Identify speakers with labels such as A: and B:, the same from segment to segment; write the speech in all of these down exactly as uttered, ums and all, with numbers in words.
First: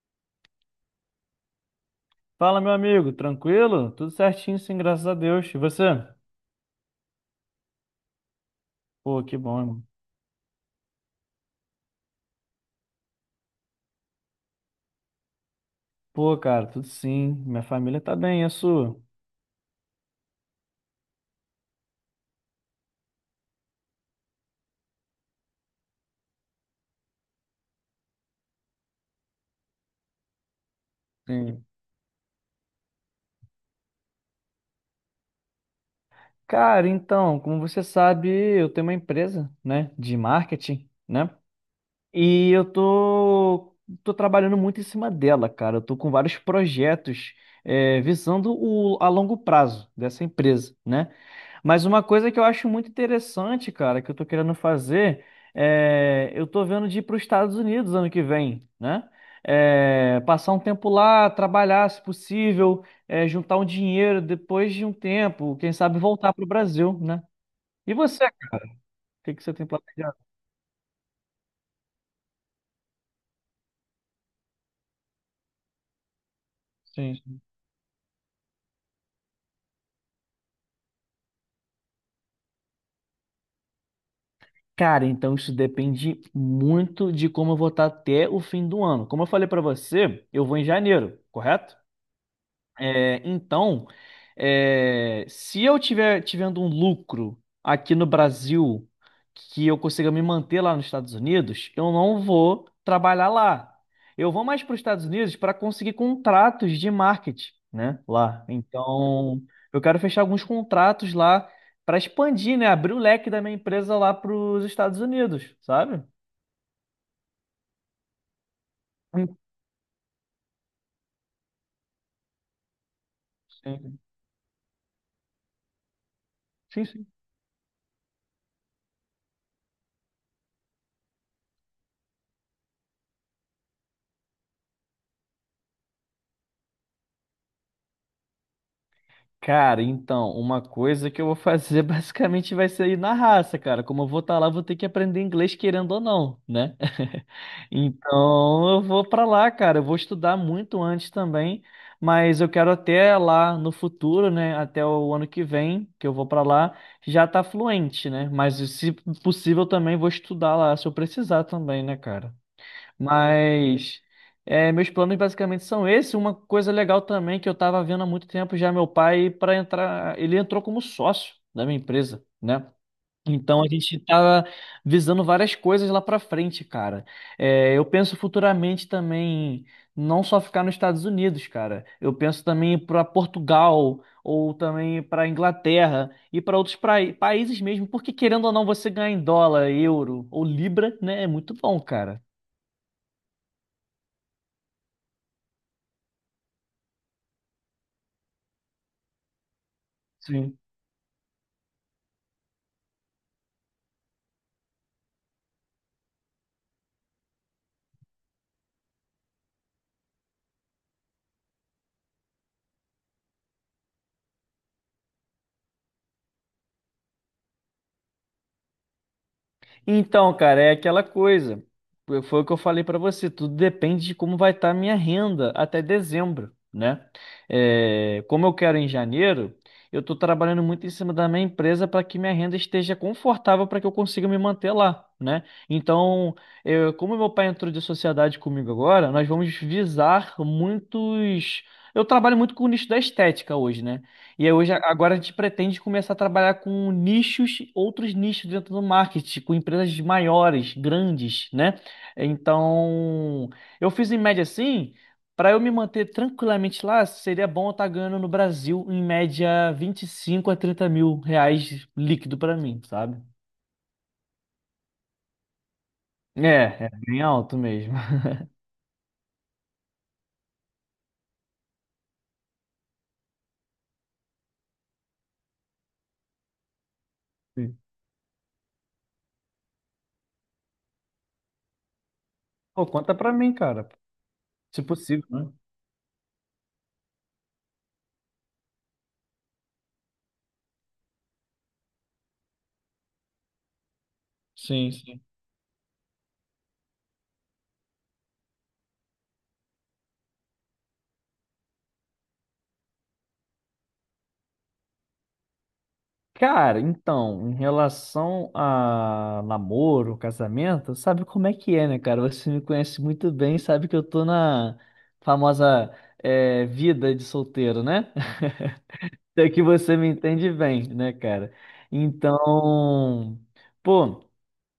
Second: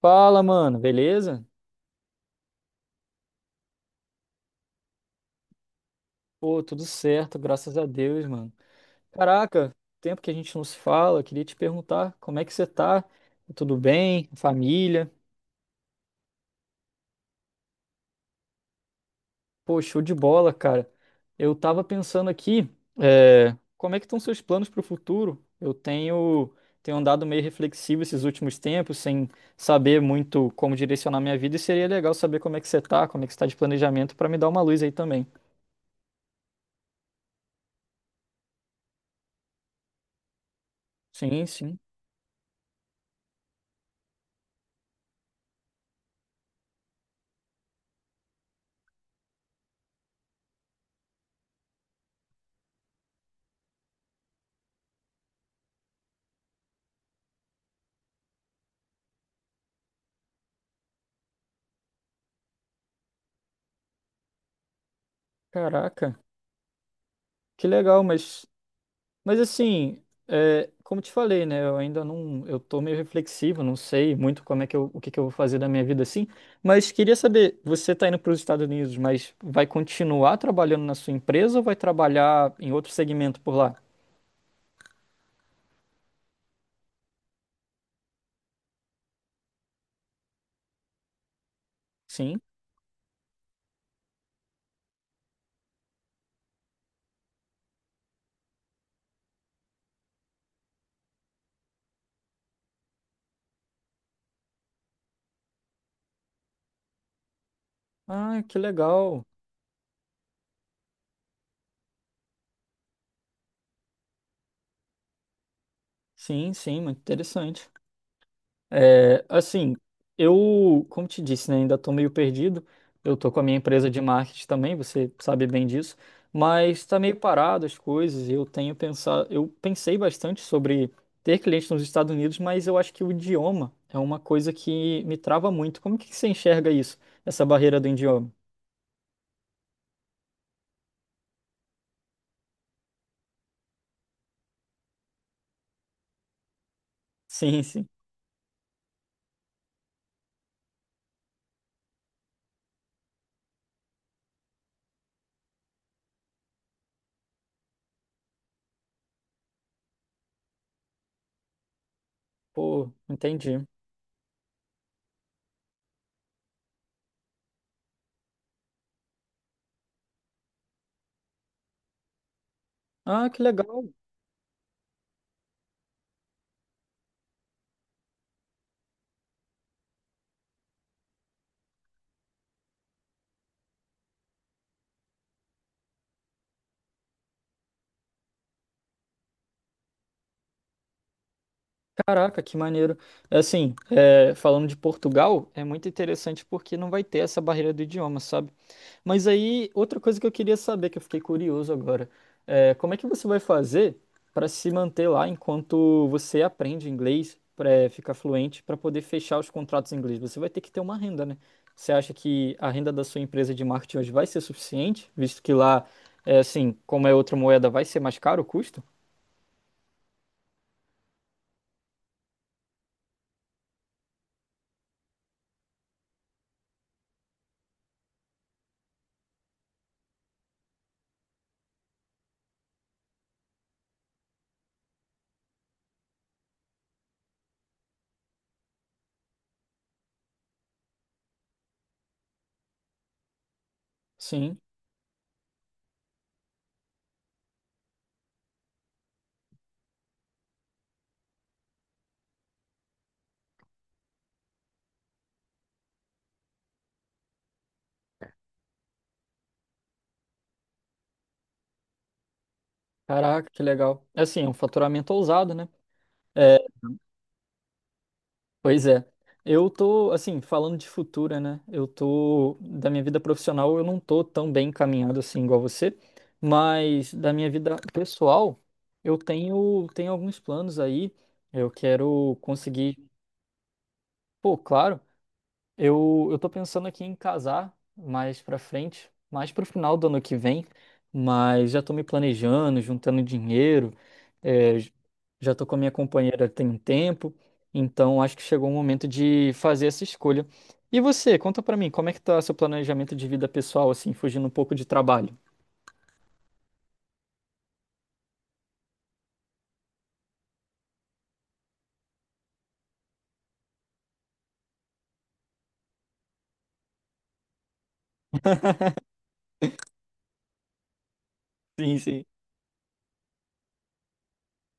A: Fala, mano, beleza?
B: Fala, meu amigo, tranquilo? Tudo certinho, sim, graças a Deus. E você?
A: Pô, tudo certo, graças a Deus, mano.
B: Pô, que bom,
A: Caraca,
B: irmão.
A: tempo que a gente não se fala, queria te perguntar como é que você tá? Tudo bem? Família?
B: Pô, cara, tudo sim. Minha família tá bem, e a sua?
A: Pô, show de bola, cara. Eu tava pensando aqui, é, Como é que estão seus planos pro futuro? Eu tenho, tenho andado meio reflexivo esses últimos tempos, sem saber muito como direcionar minha vida, e
B: Sim.
A: seria legal saber como é que você tá, como é que você tá de planejamento, pra me dar uma luz aí também.
B: Cara, então, como você sabe, eu tenho uma empresa, né, de marketing, né?
A: Sim, sim.
B: E eu tô, tô trabalhando muito em cima dela, cara. Eu tô com vários projetos, é, visando o, a longo prazo dessa empresa, né? Mas uma coisa que eu acho muito interessante, cara, que eu tô querendo fazer, é... eu tô vendo de ir para os Estados Unidos ano que vem, né? É, passar um tempo lá, trabalhar, se possível, é, juntar um dinheiro depois de um tempo, quem sabe
A: Caraca,
B: voltar para o Brasil, né?
A: que
B: E
A: legal,
B: você,
A: mas...
B: cara? O que
A: Mas
B: que você tem
A: assim,
B: planejado?
A: é, como te falei, né? Eu ainda não, eu tô meio reflexivo, não sei muito como é que eu, o que que eu vou fazer da minha vida assim. Mas queria
B: Sim. sim.
A: saber, você tá indo para os Estados Unidos, mas vai continuar trabalhando na sua empresa ou vai trabalhar em outro segmento por lá?
B: Cara, então isso depende muito de como eu vou estar até o fim do ano. Como eu falei para você, eu vou em janeiro, correto?
A: Sim.
B: É, então, é, se eu tiver tivendo um lucro aqui no Brasil que eu consiga me manter lá nos Estados Unidos, eu não vou trabalhar lá. Eu vou mais para os Estados Unidos para conseguir contratos de marketing, né?
A: Ah,
B: Lá.
A: que legal.
B: Então, eu quero fechar alguns contratos lá para expandir, né? Abrir o leque da minha empresa lá para os Estados Unidos, sabe?
A: Sim, sim, muito interessante. É, assim, eu, como te disse, né, ainda estou meio perdido. Eu estou com a minha empresa de
B: Sim,
A: marketing também, você sabe bem disso, mas está
B: sim.
A: meio parado as coisas. Eu tenho pensado, eu pensei bastante sobre ter clientes nos Estados Unidos, mas eu acho que o idioma é uma coisa que me trava muito. Como que você enxerga isso, essa barreira do idioma?
B: Cara, então, uma coisa que eu vou fazer basicamente vai ser ir na raça, cara. Como eu vou estar lá, eu vou ter que aprender inglês querendo ou não, né?
A: Sim, sim.
B: Então, eu vou pra lá, cara. Eu vou estudar muito antes também, mas eu quero até lá no futuro, né? Até o ano que vem, que eu vou pra lá, já tá fluente, né? Mas se possível também vou estudar lá se eu precisar também, né, cara?
A: Pô, entendi.
B: Mas é, meus planos basicamente são esses. Uma coisa legal também que eu estava vendo há muito tempo já meu pai para entrar, ele entrou como sócio da minha empresa, né?
A: Ah, que
B: Então a
A: legal.
B: gente estava visando várias coisas lá para frente, cara. É, eu penso futuramente também não só ficar nos Estados Unidos, cara. Eu penso também para Portugal ou também para Inglaterra e para outros prai- países mesmo, porque querendo ou não você ganhar em dólar, euro ou libra, né? É muito bom, cara.
A: Caraca, que maneiro. É assim, é, falando de Portugal, é muito interessante porque não vai ter essa barreira do idioma, sabe? Mas aí, outra coisa que eu queria saber, que eu fiquei curioso agora, é como é que você vai fazer para se manter lá enquanto você aprende inglês, para ficar fluente, para poder fechar os contratos em inglês? Você vai ter que ter uma renda, né? Você acha que a renda da sua empresa de marketing hoje vai ser suficiente, visto que lá, é, assim, como é outra moeda, vai ser mais caro o custo?
B: Então, cara, é aquela coisa. Foi foi o que eu falei pra você. Tudo depende de como vai estar a minha renda até dezembro, né? É, como eu quero em janeiro, eu estou trabalhando muito em cima da minha empresa para que minha renda esteja confortável para que eu consiga me manter lá, né? Então, eu- como meu pai entrou de sociedade comigo agora, nós vamos visar muitos. Eu trabalho muito com o nicho da estética hoje, né? E aí
A: Sim.
B: hoje, agora a gente pretende começar a trabalhar com nichos, outros nichos dentro do marketing, com empresas maiores, grandes, né? Então, eu fiz em média assim, para eu me manter tranquilamente lá, seria bom eu estar ganhando no Brasil em média vinte e cinco a trinta mil reais líquido para mim, sabe?
A: Caraca, que legal. É assim, é um faturamento ousado, né? É,
B: É, é bem alto mesmo.
A: pois é. Eu tô, assim, falando de futura, né? Eu tô, da minha vida profissional, eu não tô tão bem encaminhado assim igual você, mas da minha vida pessoal, eu tenho, tenho alguns planos aí. Eu quero
B: Pô,
A: conseguir,
B: conta pra mim, cara,
A: pô,
B: se
A: claro.
B: possível, né?
A: Eu, eu tô pensando aqui em casar mais pra frente, mais pro final do ano que vem, mas já tô me planejando, juntando dinheiro, é,
B: Sim,
A: j-
B: sim.
A: já tô com a minha companheira tem um tempo, então acho que chegou o momento de fazer essa escolha. E você, conta pra mim, como é que tá seu planejamento de vida pessoal, assim, fugindo um pouco de trabalho?
B: Cara, então, em relação a namoro, casamento, sabe como é que é, né, cara? Você me conhece muito bem, sabe que eu tô na famosa eh, vida de solteiro, né? Até que você me entende bem, né, cara?
A: Sim, sim.
B: Então, pô,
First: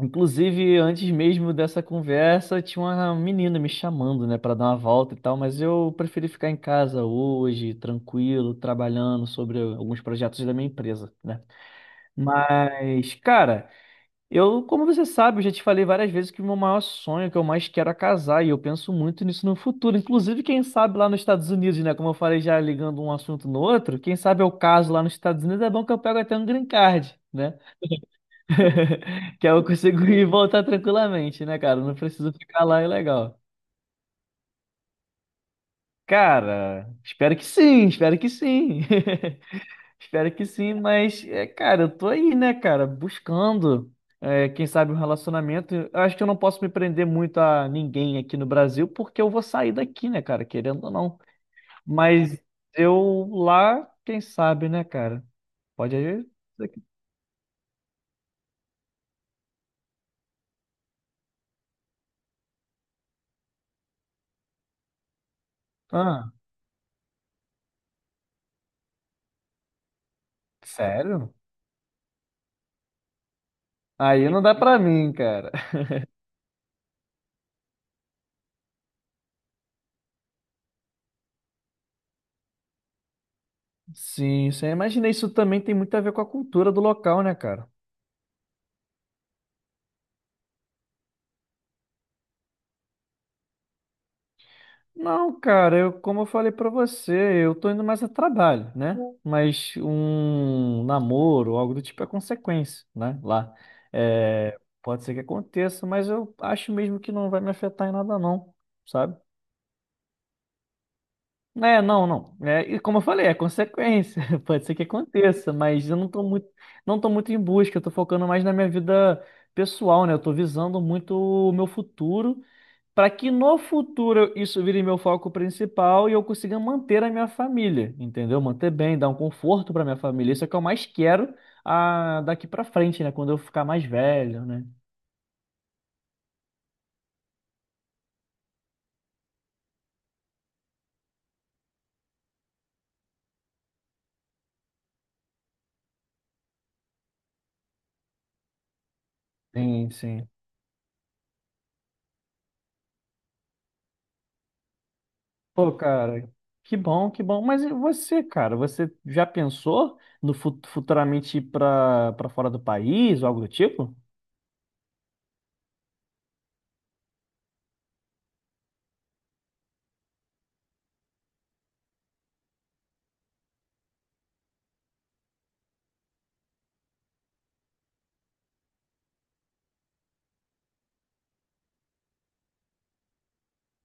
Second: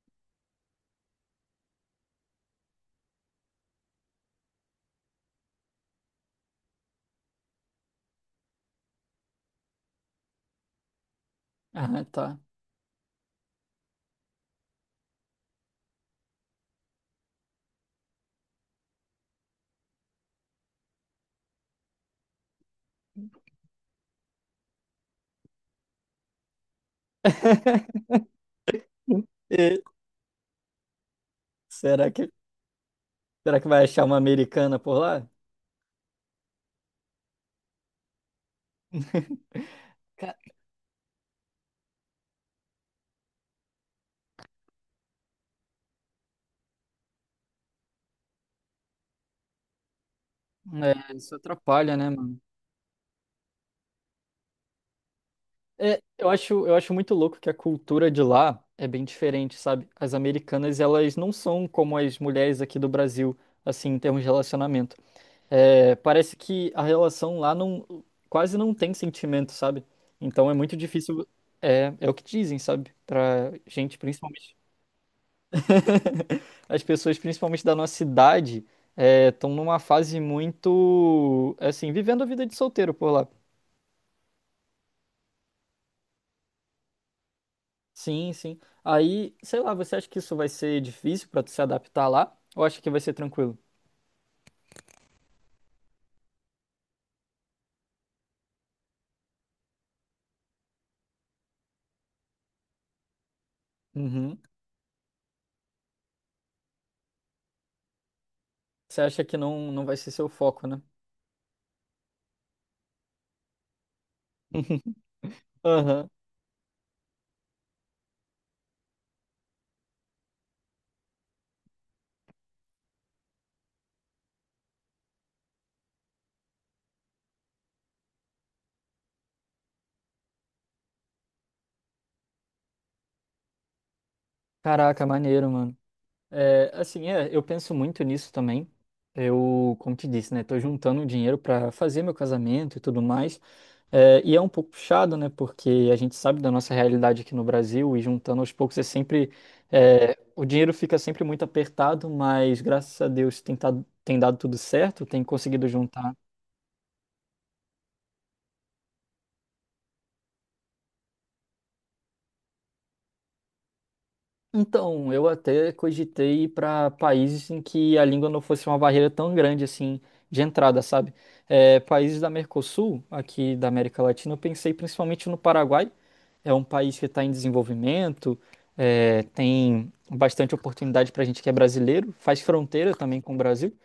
B: inclusive antes mesmo dessa conversa, tinha uma menina me chamando, né, pra dar uma volta e tal, mas eu preferi ficar em casa hoje, tranquilo, trabalhando sobre alguns projetos da minha empresa, né?
A: Ah, tá.
B: Mas, cara, eu, como você sabe, eu já te falei várias vezes que o meu maior sonho, que eu mais quero é casar, e eu penso muito nisso no futuro. Inclusive, quem sabe lá nos Estados Unidos, né? Como eu falei já ligando um assunto no outro, quem sabe eu caso lá nos Estados Unidos, é bom que eu pego até um green card, né? Que aí eu
A: E
B: consigo ir e voltar tranquilamente, né, cara? Eu Não
A: será que,
B: preciso ficar lá, é legal.
A: será que vai achar uma americana por lá?
B: Cara, espero que sim, espero que sim. Espero
A: Ca-
B: que sim, mas, é, cara, eu tô aí, né, cara, buscando, é, quem sabe um relacionamento. Eu acho que eu não posso me prender muito a ninguém aqui no Brasil, porque eu vou sair daqui, né, cara, querendo ou
A: É,
B: não.
A: isso atrapalha, né, mano?
B: Mas eu lá, quem sabe, né, cara? Pode
A: É,
B: aí.
A: eu acho, eu acho muito louco que a cultura de lá é bem diferente, sabe? As americanas, elas não são como as mulheres aqui do Brasil, assim, em termos de relacionamento. É,
B: Ah,
A: parece que a relação lá não, quase não tem sentimento, sabe? Então é muito difícil,
B: sério?
A: é, é o que dizem, sabe? Pra gente,
B: Aí não dá
A: principalmente.
B: pra mim, cara.
A: As pessoas, principalmente da nossa idade, estão numa fase muito, assim, vivendo a vida de solteiro por lá.
B: Sim, sim. eu Imaginei isso também tem muito a ver com a cultura do local, né, cara?
A: Sim, sim. Aí, sei lá, você acha que isso vai ser difícil pra tu se adaptar lá? Ou acha que vai ser tranquilo?
B: Não, cara, eu, como eu falei pra você, eu tô indo mais a trabalho, né? Mas um namoro, algo do tipo, é consequência, né? Lá.
A: Uhum.
B: É, pode ser que aconteça, mas eu acho mesmo que não vai me afetar em nada, não,
A: Você
B: sabe?
A: acha que não, não vai ser seu foco, né?
B: É, não, não. É, e como eu falei, é consequência. Pode ser que aconteça, mas eu não
A: Aham.
B: tô muito, não tô muito em busca, eu tô focando mais na minha vida pessoal, né? Eu tô visando muito o meu futuro para que no futuro isso vire meu foco principal e eu consiga manter a minha família, entendeu? Manter bem, dar um conforto para minha família. Isso é o que eu mais quero ah, daqui para frente, né? Quando eu ficar mais velho, né?
A: Caraca, maneiro, mano. É, assim, é, eu penso muito nisso também. Eu, como te disse, né? Tô juntando dinheiro pra fazer meu casamento e tudo mais. É, e é um pouco puxado, né? Porque a gente sabe da nossa realidade aqui no Brasil e juntando aos poucos é sempre...
B: Sim,
A: é,
B: sim.
A: o dinheiro fica sempre muito apertado, mas graças a Deus tem, tado- tem dado tudo certo, tem conseguido
B: Pô,
A: juntar.
B: cara, que bom, que bom. Mas e você, cara, você já pensou no fu- futuramente ir para para fora do país ou algo do tipo?
A: Então, eu até cogitei ir para países em que a língua não fosse uma barreira tão grande assim de entrada, sabe? É, países da Mercosul, aqui da América Latina, eu pensei principalmente no Paraguai. É um país que está em desenvolvimento, é, tem bastante oportunidade para a gente que é brasileiro, faz fronteira também com o Brasil.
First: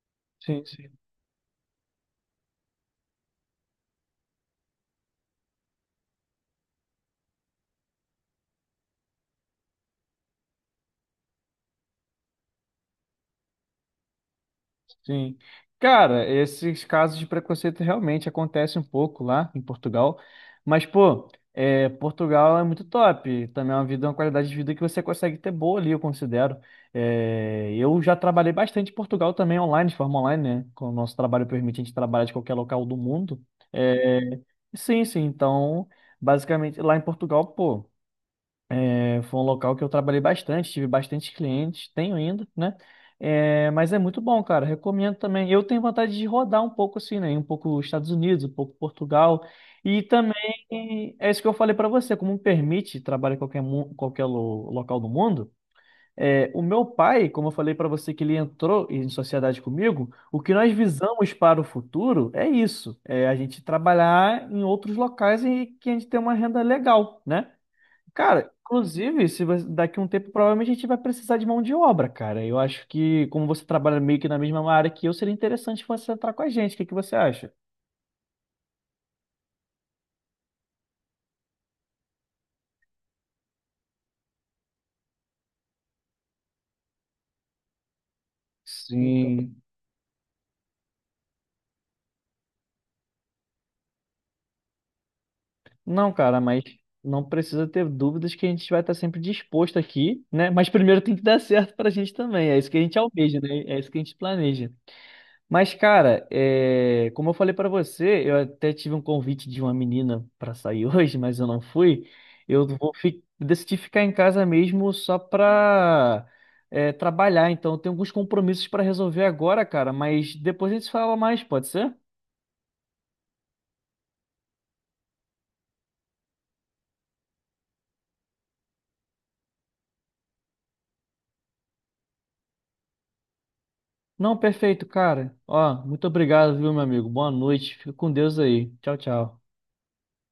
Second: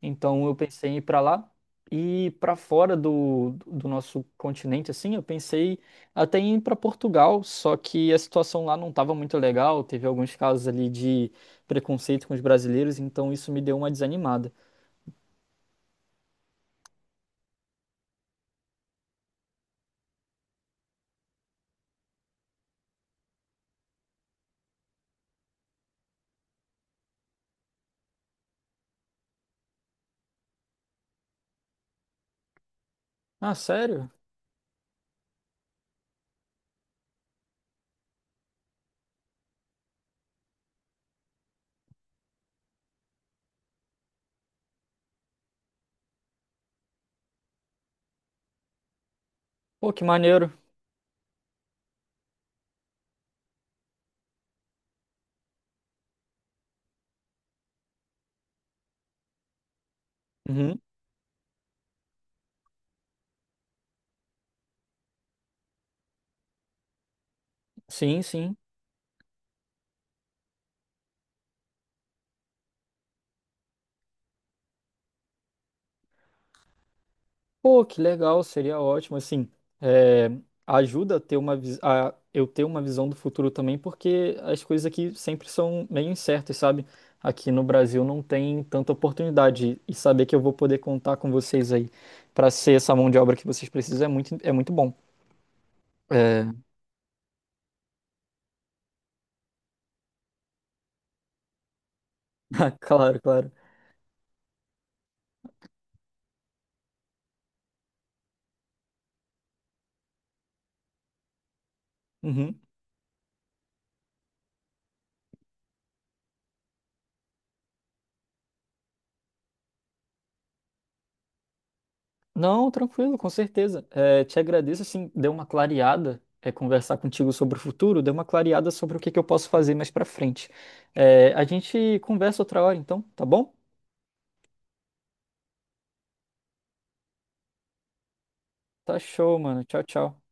A: Então, eu
B: Sim,
A: pensei
B: sim.
A: em ir para lá. E para fora do, do nosso continente, assim, eu pensei até ir para Portugal, só que a situação lá não estava muito legal, teve alguns casos ali de preconceito com os brasileiros, então isso me deu uma desanimada.
B: Sim. Cara, esses casos de preconceito realmente acontecem um pouco lá em Portugal. Mas, pô, é, Portugal é muito top. Também é uma vida, uma qualidade de vida que você consegue ter boa ali, eu considero. É, eu já trabalhei bastante em Portugal também online, de forma online, né? Com o nosso trabalho permite a gente trabalhar de qualquer local do mundo.
A: Ah, sério?
B: É, sim, sim. Então, basicamente, lá em Portugal, pô. É, foi um local que eu trabalhei bastante, tive bastante clientes, tenho ainda, né? É, mas é muito bom, cara. Recomendo também. Eu tenho vontade de rodar um pouco assim, né? Um pouco os Estados Unidos, um pouco Portugal.
A: Pô, que
B: E também
A: maneiro.
B: é isso que eu falei pra você, como permite trabalhar em qualquer, mu- qualquer lo- local do mundo. É, o meu pai, como eu falei pra você que ele entrou em sociedade comigo, o que nós
A: Uhum.
B: visamos para o futuro é isso, é a gente trabalhar em outros locais e que a gente tem uma renda legal, né?
A: Sim,
B: Cara,
A: sim.
B: inclusive, se você- daqui a um tempo provavelmente a gente vai precisar de mão de obra, cara. Eu acho que, como você trabalha meio que na mesma área que eu, seria interessante você entrar com a gente. O que que você acha?
A: Pô, que legal, seria ótimo, assim, é, ajuda a ter uma, vis- a eu ter uma visão do futuro também, porque as coisas aqui sempre são meio incertas, sabe? Aqui no Brasil não tem tanta
B: Sim.
A: oportunidade, e saber que eu vou poder contar com vocês aí para ser essa mão de obra que vocês precisam é muito, é muito bom.
B: Não, cara,
A: É,
B: mas não precisa ter dúvidas que a gente vai estar sempre disposto aqui, né? Mas primeiro tem que dar certo pra gente também. É
A: ah,
B: isso que a gente
A: claro,
B: almeja,
A: claro.
B: né? É isso que a gente planeja. Mas, cara, é, como eu falei pra você, eu até tive um convite de uma menina pra sair hoje, mas eu não fui.
A: Uhum.
B: Eu vou fi... decidi ficar em casa mesmo só pra é, trabalhar. Então, eu tenho alguns compromissos pra resolver agora, cara. Mas depois a gente fala mais, pode ser?
A: Não, tranquilo, com certeza. É, te agradeço, assim, deu uma clareada, é, conversar contigo sobre o futuro, deu uma clareada sobre o que que eu posso fazer mais pra frente. É, a gente conversa outra hora, então, tá bom?
B: Não, perfeito, cara. Ó, muito obrigado, viu, meu amigo? Boa noite. Fica com Deus aí. Tchau,
A: Tá show,
B: tchau.
A: mano. Tchau, tchau.